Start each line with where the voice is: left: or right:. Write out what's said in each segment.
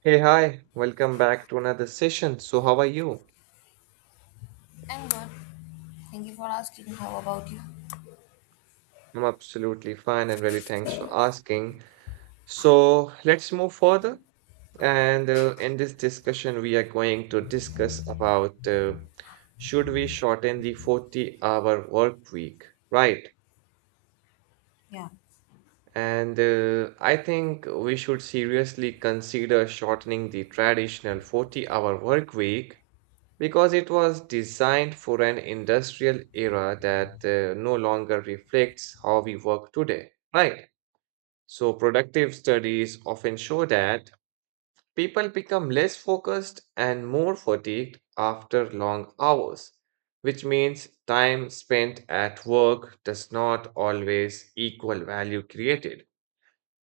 right: Hey, hi, welcome back to another session. So, how are you?
left: I'm good. Thank you for asking. How about you?
right: I'm absolutely fine and really thanks for asking. So, let's move further. And in this discussion, we are going to discuss about should we shorten the 40-hour work week, right?
left: Yeah.
right: And I think we should seriously consider shortening the traditional 40-hour work week because it was designed for an industrial era that no longer reflects how we work today, right? So, productive studies often show that people become less focused and more fatigued after long hours, which means time spent at work does not always equal value created.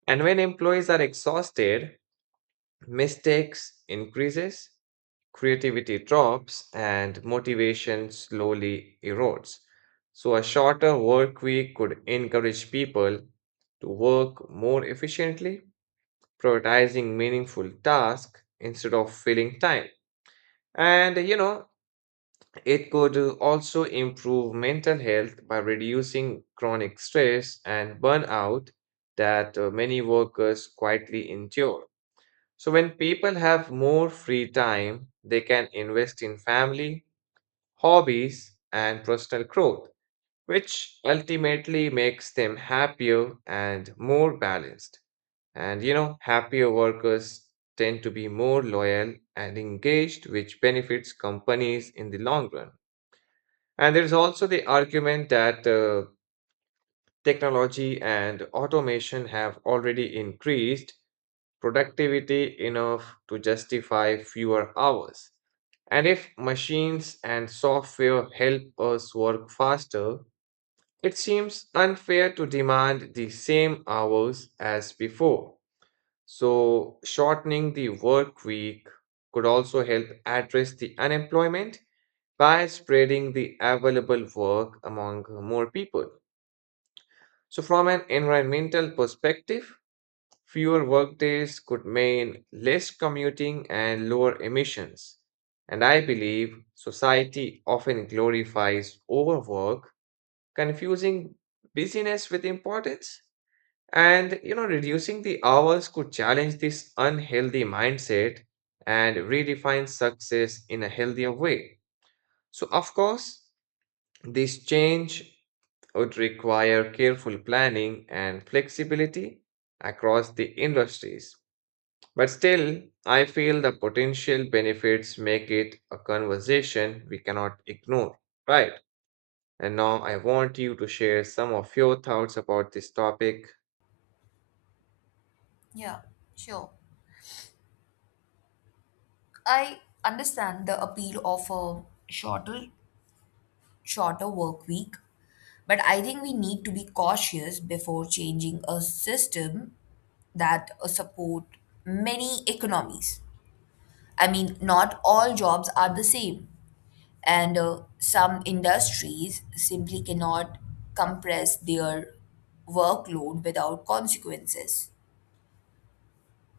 right: And when employees are exhausted, mistakes increases, creativity drops, and motivation slowly erodes. So, a shorter work week could encourage people to work more efficiently, prioritizing meaningful tasks instead of filling time. And it could also improve mental health by reducing chronic stress and burnout that many workers quietly endure. So, when people have more free time, they can invest in family, hobbies, and personal growth, which ultimately makes them happier and more balanced. And happier workers tend to be more loyal and engaged, which benefits companies in the long run. And there's also the argument that technology and automation have already increased productivity enough to justify fewer hours. And if machines and software help us work faster, it seems unfair to demand the same hours as before. So, shortening the work week could also help address the unemployment by spreading the available work among more people. So, from an environmental perspective, fewer workdays could mean less commuting and lower emissions. And I believe society often glorifies overwork, confusing busyness with importance. And reducing the hours could challenge this unhealthy mindset and redefine success in a healthier way. So, of course, this change would require careful planning and flexibility across the industries. But still, I feel the potential benefits make it a conversation we cannot ignore. Right. And now I want you to share some of your thoughts about this topic.
left: Yeah, sure. I understand the appeal of a shorter work week, but I think we need to be cautious before changing a system that support many economies. I mean, not all jobs are the same, and some industries simply cannot compress their workload without consequences.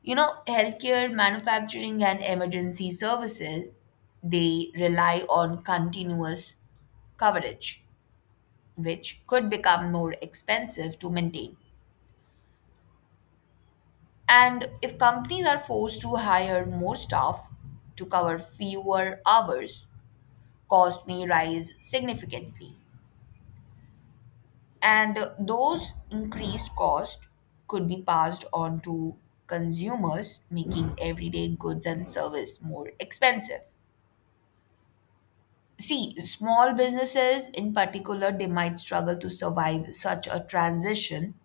left: You know, healthcare, manufacturing, and emergency services, they rely on continuous coverage, which could become more expensive to maintain. And if companies are forced to hire more staff to cover fewer hours, cost may rise significantly. And those increased costs could be passed on to consumers, making everyday goods and service more expensive. See, small businesses in particular, they might struggle to survive such a transition.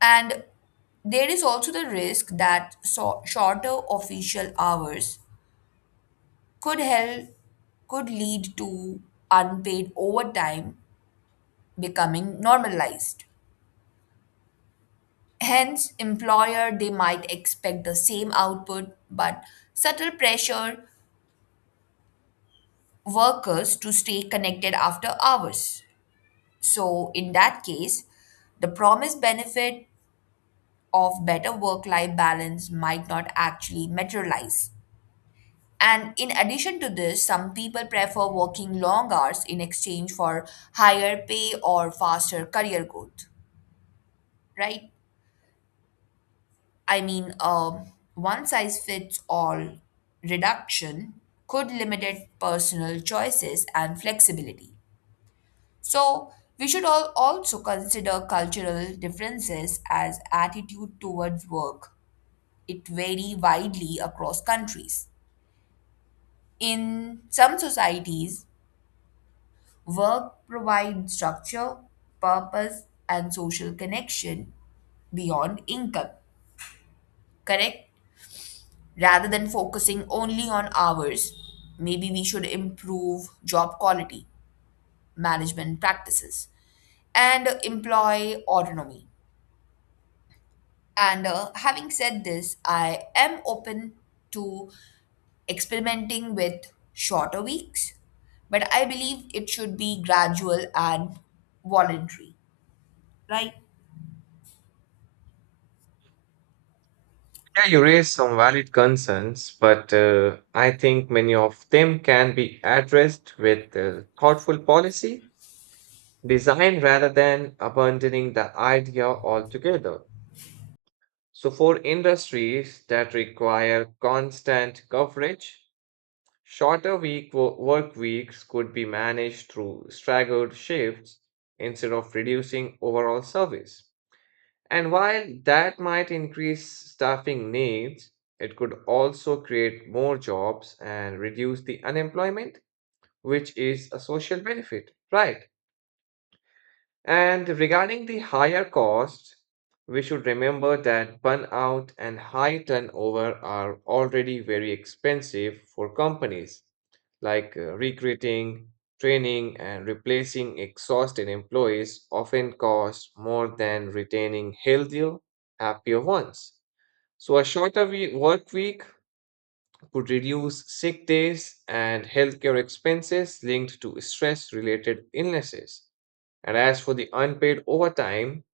left: And there is also the risk that shorter official hours could help, could lead to unpaid overtime becoming normalized. Hence, employer they might expect the same output, but subtle pressure workers to stay connected after hours. So, in that case, the promised benefit of better work life balance might not actually materialize. And in addition to this, some people prefer working long hours in exchange for higher pay or faster career growth, right? I mean, one size fits all reduction could limit personal choices and flexibility. So, we should all also consider cultural differences as attitude towards work. It vary widely across countries. In some societies, work provides structure, purpose, and social connection beyond income, correct? Rather than focusing only on hours, maybe we should improve job quality, management practices, and employee autonomy. And having said this, I am open to experimenting with shorter weeks, but I believe it should be gradual and voluntary. Right?
right: Yeah, you raise some valid concerns, but I think many of them can be addressed with thoughtful policy design rather than abandoning the idea altogether. So, for industries that require constant coverage, shorter work weeks could be managed through staggered shifts instead of reducing overall service. And while that might increase staffing needs, it could also create more jobs and reduce the unemployment, which is a social benefit, right? And regarding the higher cost, we should remember that burnout and high turnover are already very expensive for companies, like recruiting, training, and replacing exhausted employees often cost more than retaining healthier, happier ones. So a shorter work week could reduce sick days and healthcare expenses linked to stress related illnesses. And as for the unpaid overtime,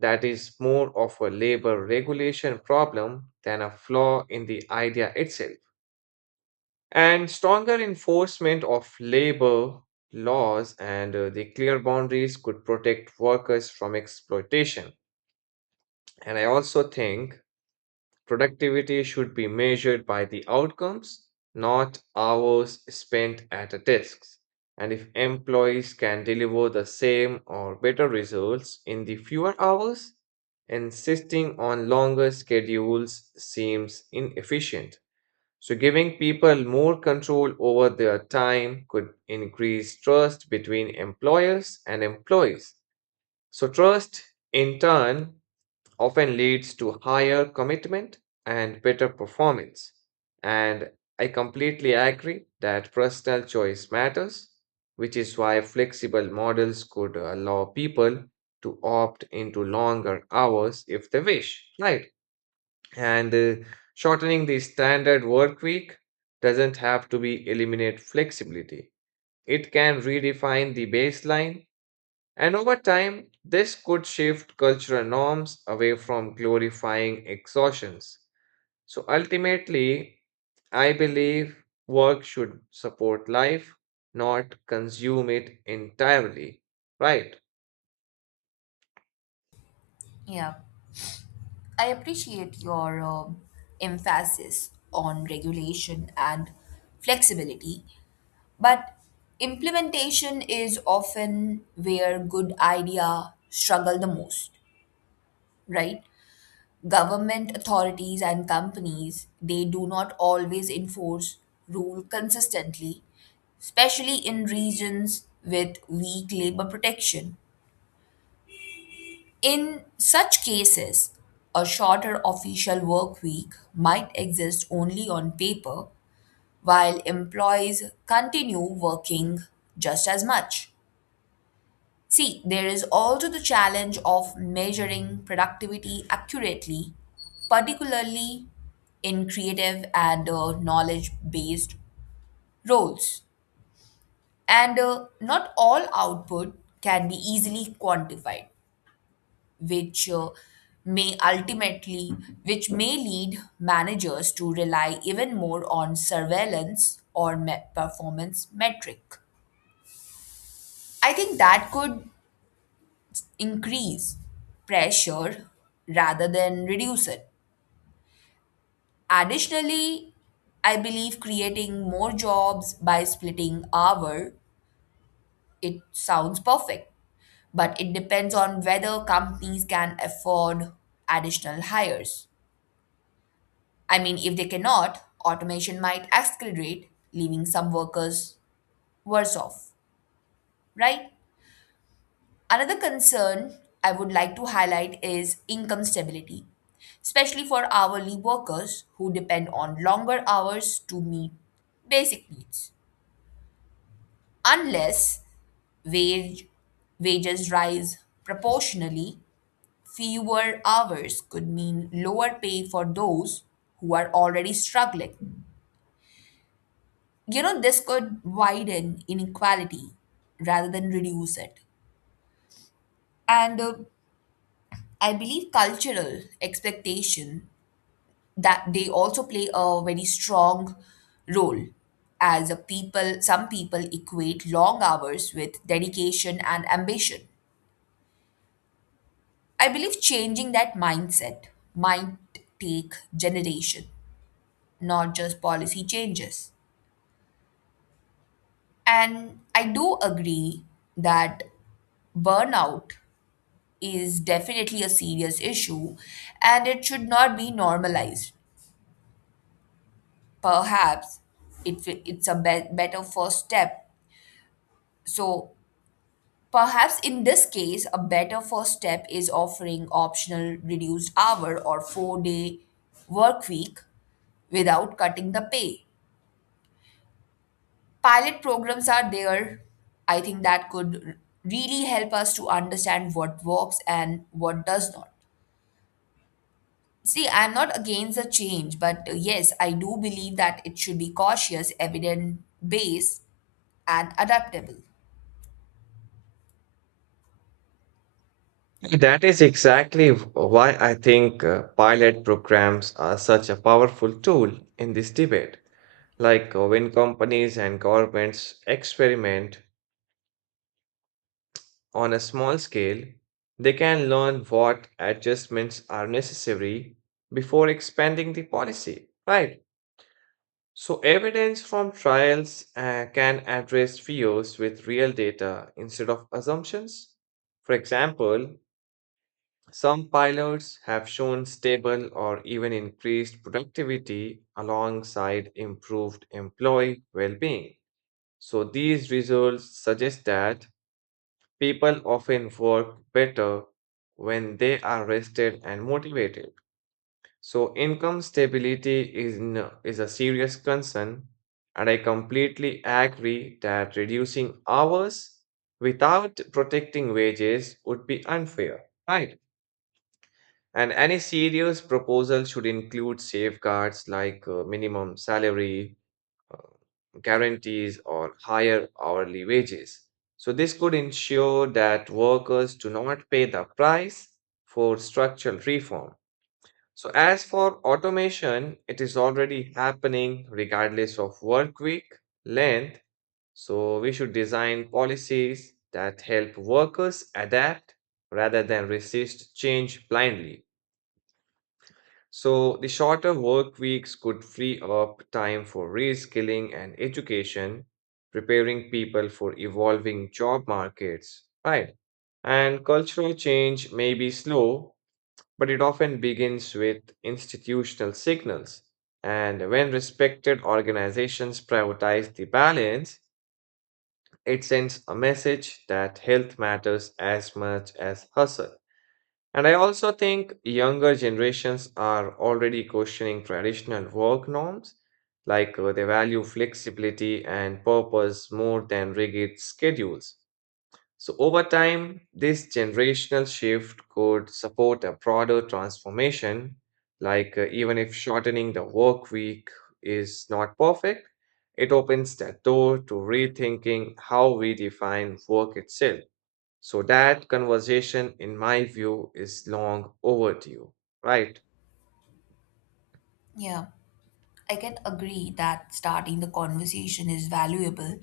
right: that is more of a labor regulation problem than a flaw in the idea itself. And stronger enforcement of labor laws and the clear boundaries could protect workers from exploitation. And I also think productivity should be measured by the outcomes, not hours spent at a desk. And if employees can deliver the same or better results in the fewer hours, insisting on longer schedules seems inefficient. So, giving people more control over their time could increase trust between employers and employees. So, trust in turn often leads to higher commitment and better performance. And I completely agree that personal choice matters, which is why flexible models could allow people to opt into longer hours if they wish, right? And shortening the standard work week doesn't have to be eliminate flexibility. It can redefine the baseline, and over time, this could shift cultural norms away from glorifying exhaustions. So ultimately, I believe work should support life, not consume it entirely. Right.
left: Yeah, I appreciate your emphasis on regulation and flexibility, but implementation is often where good idea struggle the most, right? Government authorities and companies, they do not always enforce rule consistently, especially in regions with weak labor protection. In such cases, a shorter official work week might exist only on paper while employees continue working just as much. See, there is also the challenge of measuring productivity accurately, particularly in creative and knowledge based roles. And not all output can be easily quantified, which uh, may ultimately which may lead managers to rely even more on surveillance or performance metric. I think that could increase pressure rather than reduce it. Additionally, I believe creating more jobs by splitting hour, it sounds perfect, but it depends on whether companies can afford additional hires. I mean, if they cannot, automation might accelerate, leaving some workers worse off, right? Another concern I would like to highlight is income stability, especially for hourly workers who depend on longer hours to meet basic needs. Unless wage, wages rise proportionally, fewer hours could mean lower pay for those who are already struggling. You know, this could widen inequality rather than reduce it. And I believe cultural expectation that they also play a very strong role. As a people, some people equate long hours with dedication and ambition. I believe changing that mindset might take generation, not just policy changes. And I do agree that burnout is definitely a serious issue and it should not be normalized. Perhaps it, it's a be- better first step. So, perhaps in this case, a better first step is offering optional reduced hour or 4 day work week without cutting the pay. Pilot programs are there. I think that could really help us to understand what works and what does not. See, I'm not against the change, but yes, I do believe that it should be cautious, evidence based, and adaptable.
right: That is exactly why I think pilot programs are such a powerful tool in this debate. Like when companies and governments experiment on a small scale, they can learn what adjustments are necessary before expanding the policy, right? So, evidence from trials can address fears with real data instead of assumptions. For example, some pilots have shown stable or even increased productivity alongside improved employee well being. So, these results suggest that people often work better when they are rested and motivated. So, income stability is a serious concern, and I completely agree that reducing hours without protecting wages would be unfair, right? And any serious proposal should include safeguards like minimum salary, guarantees, or higher hourly wages. So, this could ensure that workers do not pay the price for structural reform. So, as for automation, it is already happening regardless of work week length. So, we should design policies that help workers adapt rather than resist change blindly. So, the shorter work weeks could free up time for reskilling and education, preparing people for evolving job markets, right? And cultural change may be slow, but it often begins with institutional signals. And when respected organizations prioritize the balance, it sends a message that health matters as much as hustle. And I also think younger generations are already questioning traditional work norms, like they value flexibility and purpose more than rigid schedules. So, over time, this generational shift could support a broader transformation, like even if shortening the work week is not perfect, it opens the door to rethinking how we define work itself. So that conversation, in my view, is long overdue, right?
left: Yeah, I can agree that starting the conversation is valuable,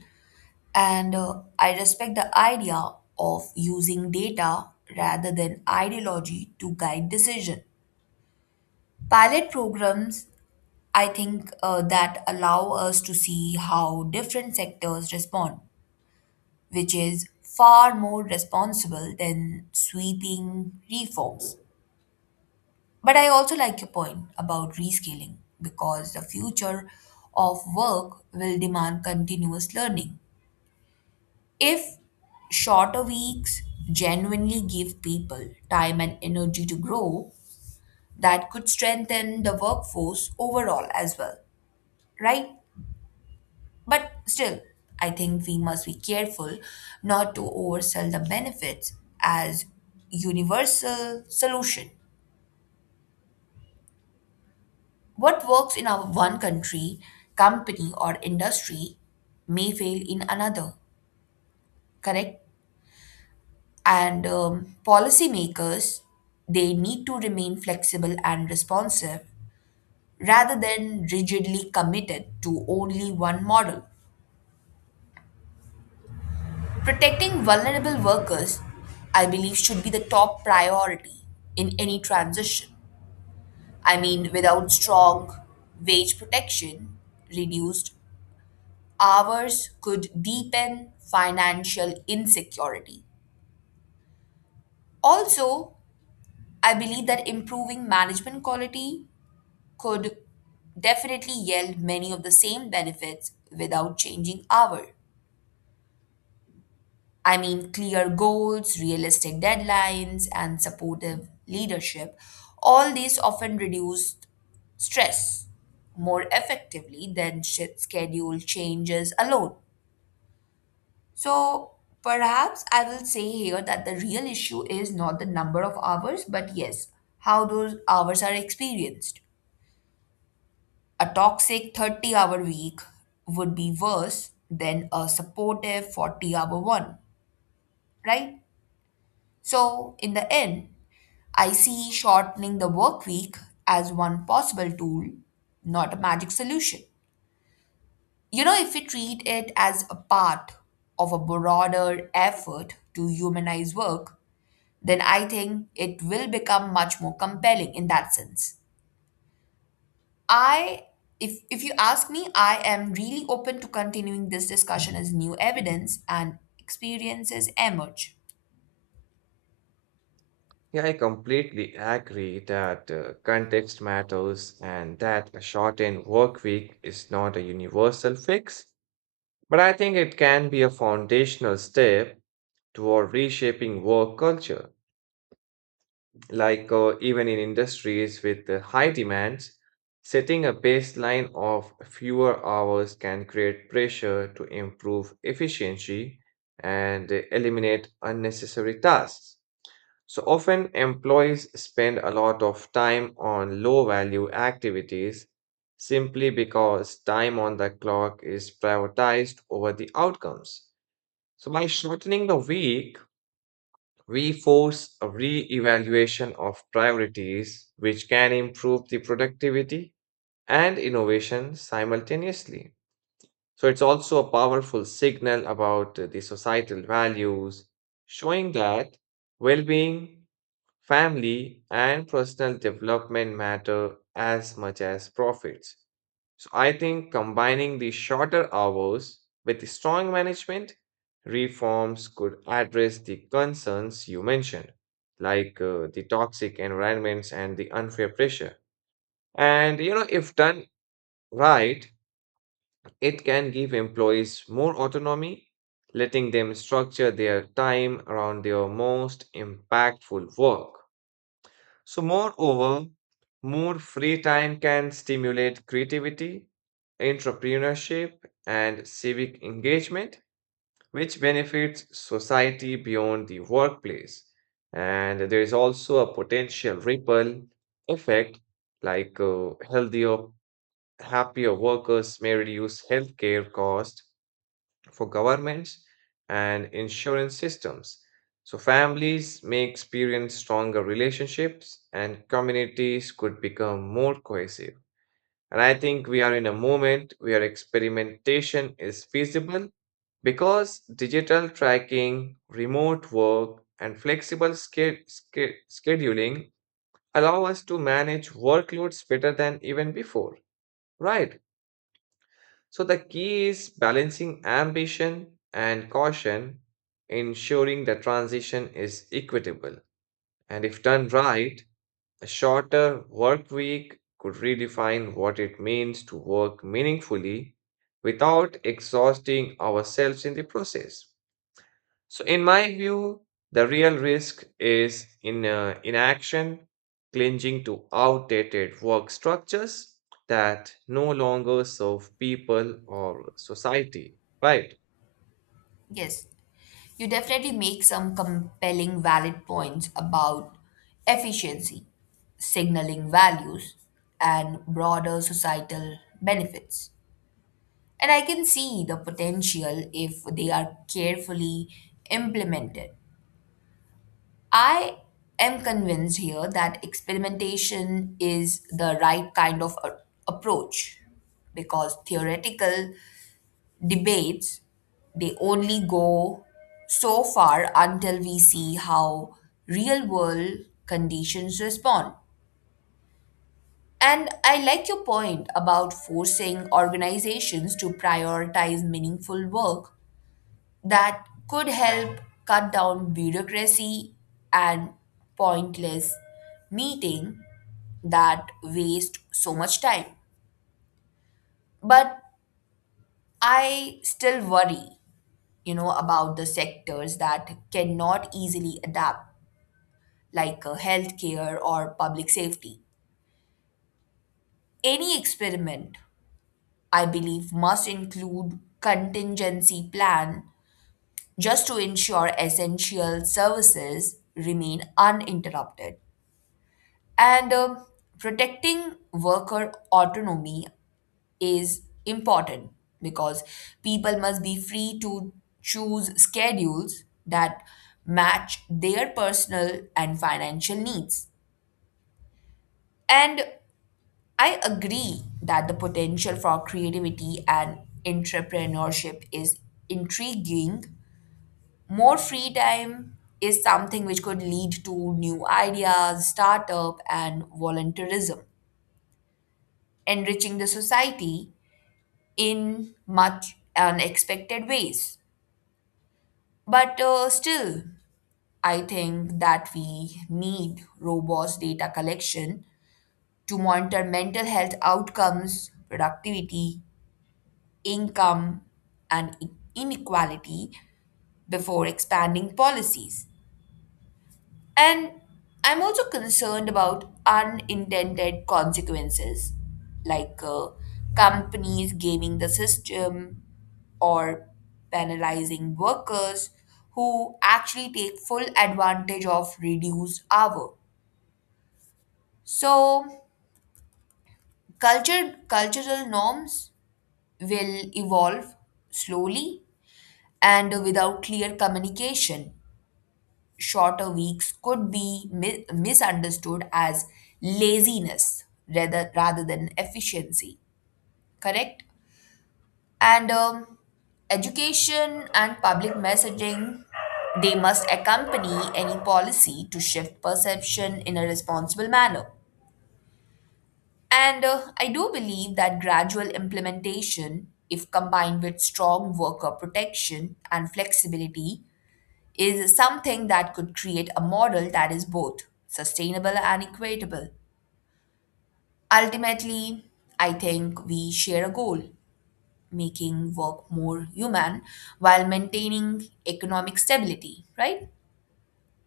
left: and I respect the idea of using data rather than ideology to guide decision. Pilot programs, I think, that allow us to see how different sectors respond, which is far more responsible than sweeping reforms. But I also like your point about reskilling because the future of work will demand continuous learning. If shorter weeks genuinely give people time and energy to grow, that could strengthen the workforce overall as well, right? But still, I think we must be careful not to oversell the benefits as universal solution. What works in our one country, company or industry may fail in another, correct? And policymakers, they need to remain flexible and responsive rather than rigidly committed to only one model. Protecting vulnerable workers, I believe, should be the top priority in any transition. I mean, without strong wage protection, reduced hours could deepen financial insecurity. Also, I believe that improving management quality could definitely yield many of the same benefits without changing hours. I mean, clear goals, realistic deadlines, and supportive leadership, all these often reduce stress more effectively than schedule changes alone. So, perhaps I will say here that the real issue is not the number of hours, but yes, how those hours are experienced. A toxic 30-hour week would be worse than a supportive 40 hour one, right? So, in the end, I see shortening the work week as one possible tool, not a magic solution. You know, if we treat it as a part of a broader effort to humanize work, then I think it will become much more compelling in that sense. I if you ask me, I am really open to continuing this discussion as new evidence and experiences emerge.
right: Yeah, I completely agree that context matters and that a shortened work week is not a universal fix, but I think it can be a foundational step toward reshaping work culture. Like even in industries with high demands, setting a baseline of fewer hours can create pressure to improve efficiency and eliminate unnecessary tasks. So often employees spend a lot of time on low value activities simply because time on the clock is prioritized over the outcomes. So by shortening the week, reforce a re-evaluation of priorities, which can improve the productivity and innovation simultaneously. So it's also a powerful signal about the societal values, showing that well-being, family, and personal development matter as much as profits. So I think combining the shorter hours with strong management reforms could address the concerns you mentioned, like the toxic environments and the unfair pressure. And if done right, it can give employees more autonomy, letting them structure their time around their most impactful work. So, moreover, more free time can stimulate creativity, entrepreneurship, and civic engagement, which benefits society beyond the workplace. And there is also a potential ripple effect, like healthier, happier workers may reduce healthcare costs for governments and insurance systems. So families may experience stronger relationships and communities could become more cohesive. And I think we are in a moment where experimentation is feasible because digital tracking, remote work, and flexible scheduling allow us to manage workloads better than even before. Right. So the key is balancing ambition and caution, ensuring the transition is equitable. And if done right, a shorter work week could redefine what it means to work meaningfully without exhausting ourselves in the process. So, in my view, the real risk is in inaction, clinging to outdated work structures that no longer serve people or society, right?
left: Yes, you definitely make some compelling valid points about efficiency, signaling values, and broader societal benefits. And I can see the potential if they are carefully implemented. I am convinced here that experimentation is the right kind of approach because theoretical debates, they only go so far until we see how real world conditions respond. And I like your point about forcing organizations to prioritize meaningful work. That could help cut down bureaucracy and pointless meeting that waste so much time. But I still worry, you know, about the sectors that cannot easily adapt, like healthcare or public safety. Any experiment, I believe, must include contingency plan just to ensure essential services remain uninterrupted. And protecting worker autonomy is important because people must be free to choose schedules that match their personal and financial needs. And I agree that the potential for creativity and entrepreneurship is intriguing. More free time is something which could lead to new ideas, startup, and volunteerism, enriching the society in much unexpected ways. But still, I think that we need robust data collection to monitor mental health outcomes, productivity, income, and inequality before expanding policies. And I'm also concerned about unintended consequences like companies gaming the system or penalizing workers who actually take full advantage of reduced hour. So culture cultural norms will evolve slowly, and without clear communication, shorter weeks could be misunderstood as laziness rather than efficiency. Correct? And education and public messaging, they must accompany any policy to shift perception in a responsible manner. And I do believe that gradual implementation, if combined with strong worker protection and flexibility, is something that could create a model that is both sustainable and equitable. Ultimately, I think we share a goal, making work more human while maintaining economic stability, right?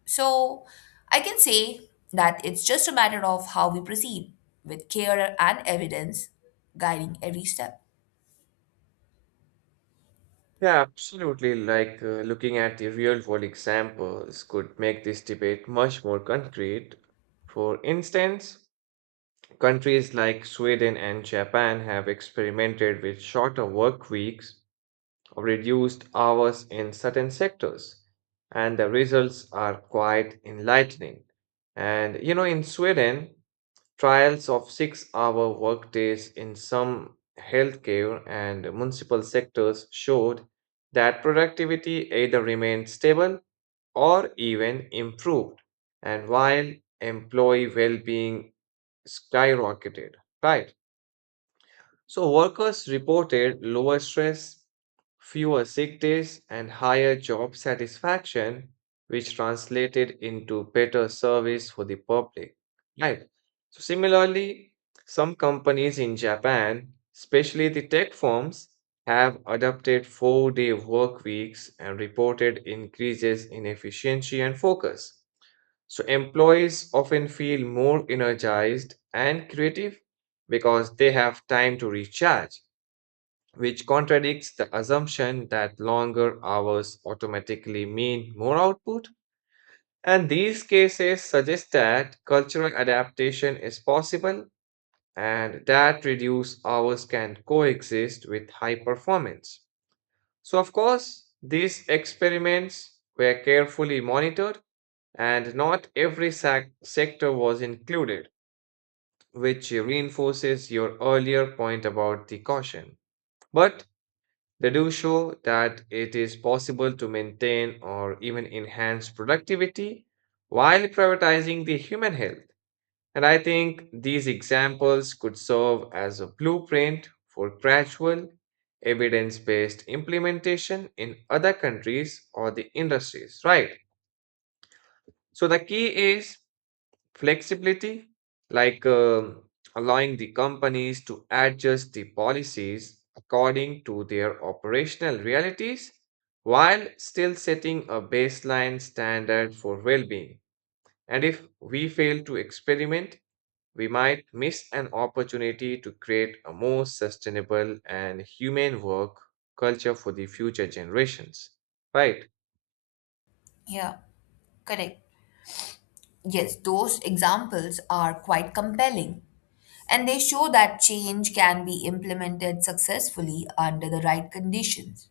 left: So I can say that it's just a matter of how we proceed, with care and evidence guiding every step.
right: Yeah, absolutely. Like looking at the real world examples could make this debate much more concrete. For instance, countries like Sweden and Japan have experimented with shorter work weeks reduced hours in certain sectors, and the results are quite enlightening. And in Sweden, trials of 6-hour workdays in some healthcare and municipal sectors showed that productivity either remained stable or even improved, and while employee well-being skyrocketed, right? So, workers reported lower stress, fewer sick days, and higher job satisfaction, which translated into better service for the public. Right. So, similarly, some companies in Japan, especially the tech firms, have adopted 4-day work weeks and reported increases in efficiency and focus. So employees often feel more energized and creative because they have time to recharge, which contradicts the assumption that longer hours automatically mean more output. And these cases suggest that cultural adaptation is possible and that reduced hours can coexist with high performance. So, of course, these experiments were carefully monitored and not every sector was included, which reinforces your earlier point about the caution. But they do show that it is possible to maintain or even enhance productivity while prioritizing the human health. And I think these examples could serve as a blueprint for gradual, evidence based implementation in other countries or the industries, right? So the key is flexibility, like allowing the companies to adjust the policies according to their operational realities while still setting a baseline standard for well being. And if we fail to experiment, we might miss an opportunity to create a more sustainable and humane work culture for the future generations. Right?
left: Yeah, correct. Yes, those examples are quite compelling and they show that change can be implemented successfully under the right conditions.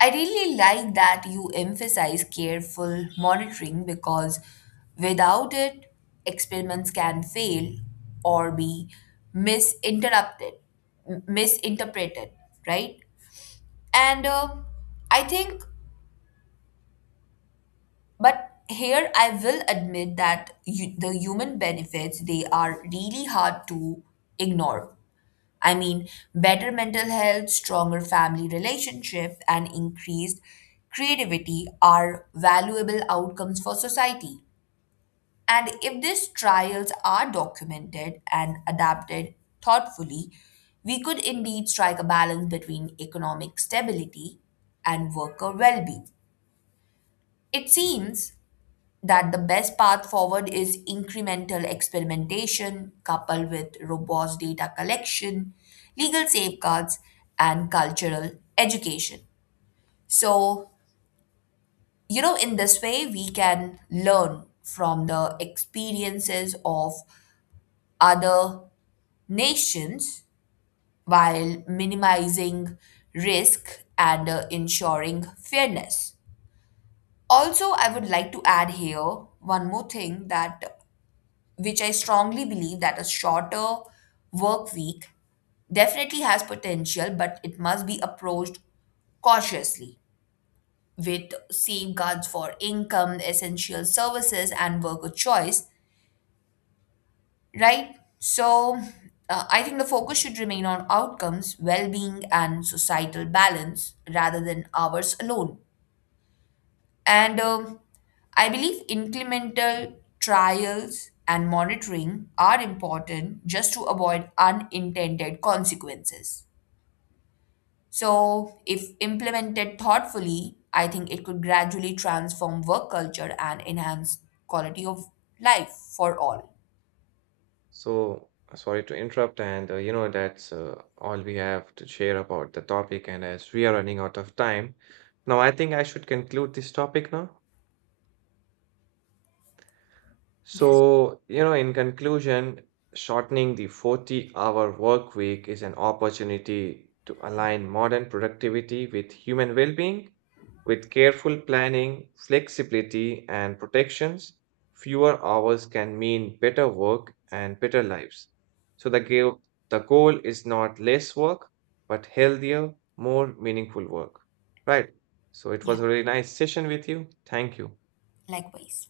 left: I really like that you emphasize careful monitoring because without it, experiments can fail or be misinterrupted, misinterpreted, right? And I think, but here I will admit that you, the human benefits they are really hard to ignore. I mean, better mental health, stronger family relationship, and increased creativity are valuable outcomes for society. And if these trials are documented and adapted thoughtfully, we could indeed strike a balance between economic stability and worker well being. It seems that the best path forward is incremental experimentation coupled with robust data collection, legal safeguards, and cultural education. So, you know, in this way, we can learn from the experiences of other nations while minimizing risk and ensuring fairness. Also, I would like to add here one more thing that which I strongly believe that a shorter work week definitely has potential, but it must be approached cautiously with safeguards for income, essential services, and worker choice, right? So, I think the focus should remain on outcomes, well being, and societal balance rather than hours alone. And I believe incremental trials and monitoring are important just to avoid unintended consequences. So, if implemented thoughtfully, I think it could gradually transform work culture and enhance quality of life for all.
right: So, sorry to interrupt, and that's all we have to share about the topic. And as we are running out of time, now I think I should conclude this topic now.
left: Yes.
right: So, in conclusion, shortening the 40-hour work week is an opportunity to align modern productivity with human well-being. With careful planning, flexibility, and protections, fewer hours can mean better work and better lives. So the goal is not less work, but healthier, more meaningful work. Right. So it
left: Yeah.
right: was a really nice session with you. Thank you.
left: Likewise.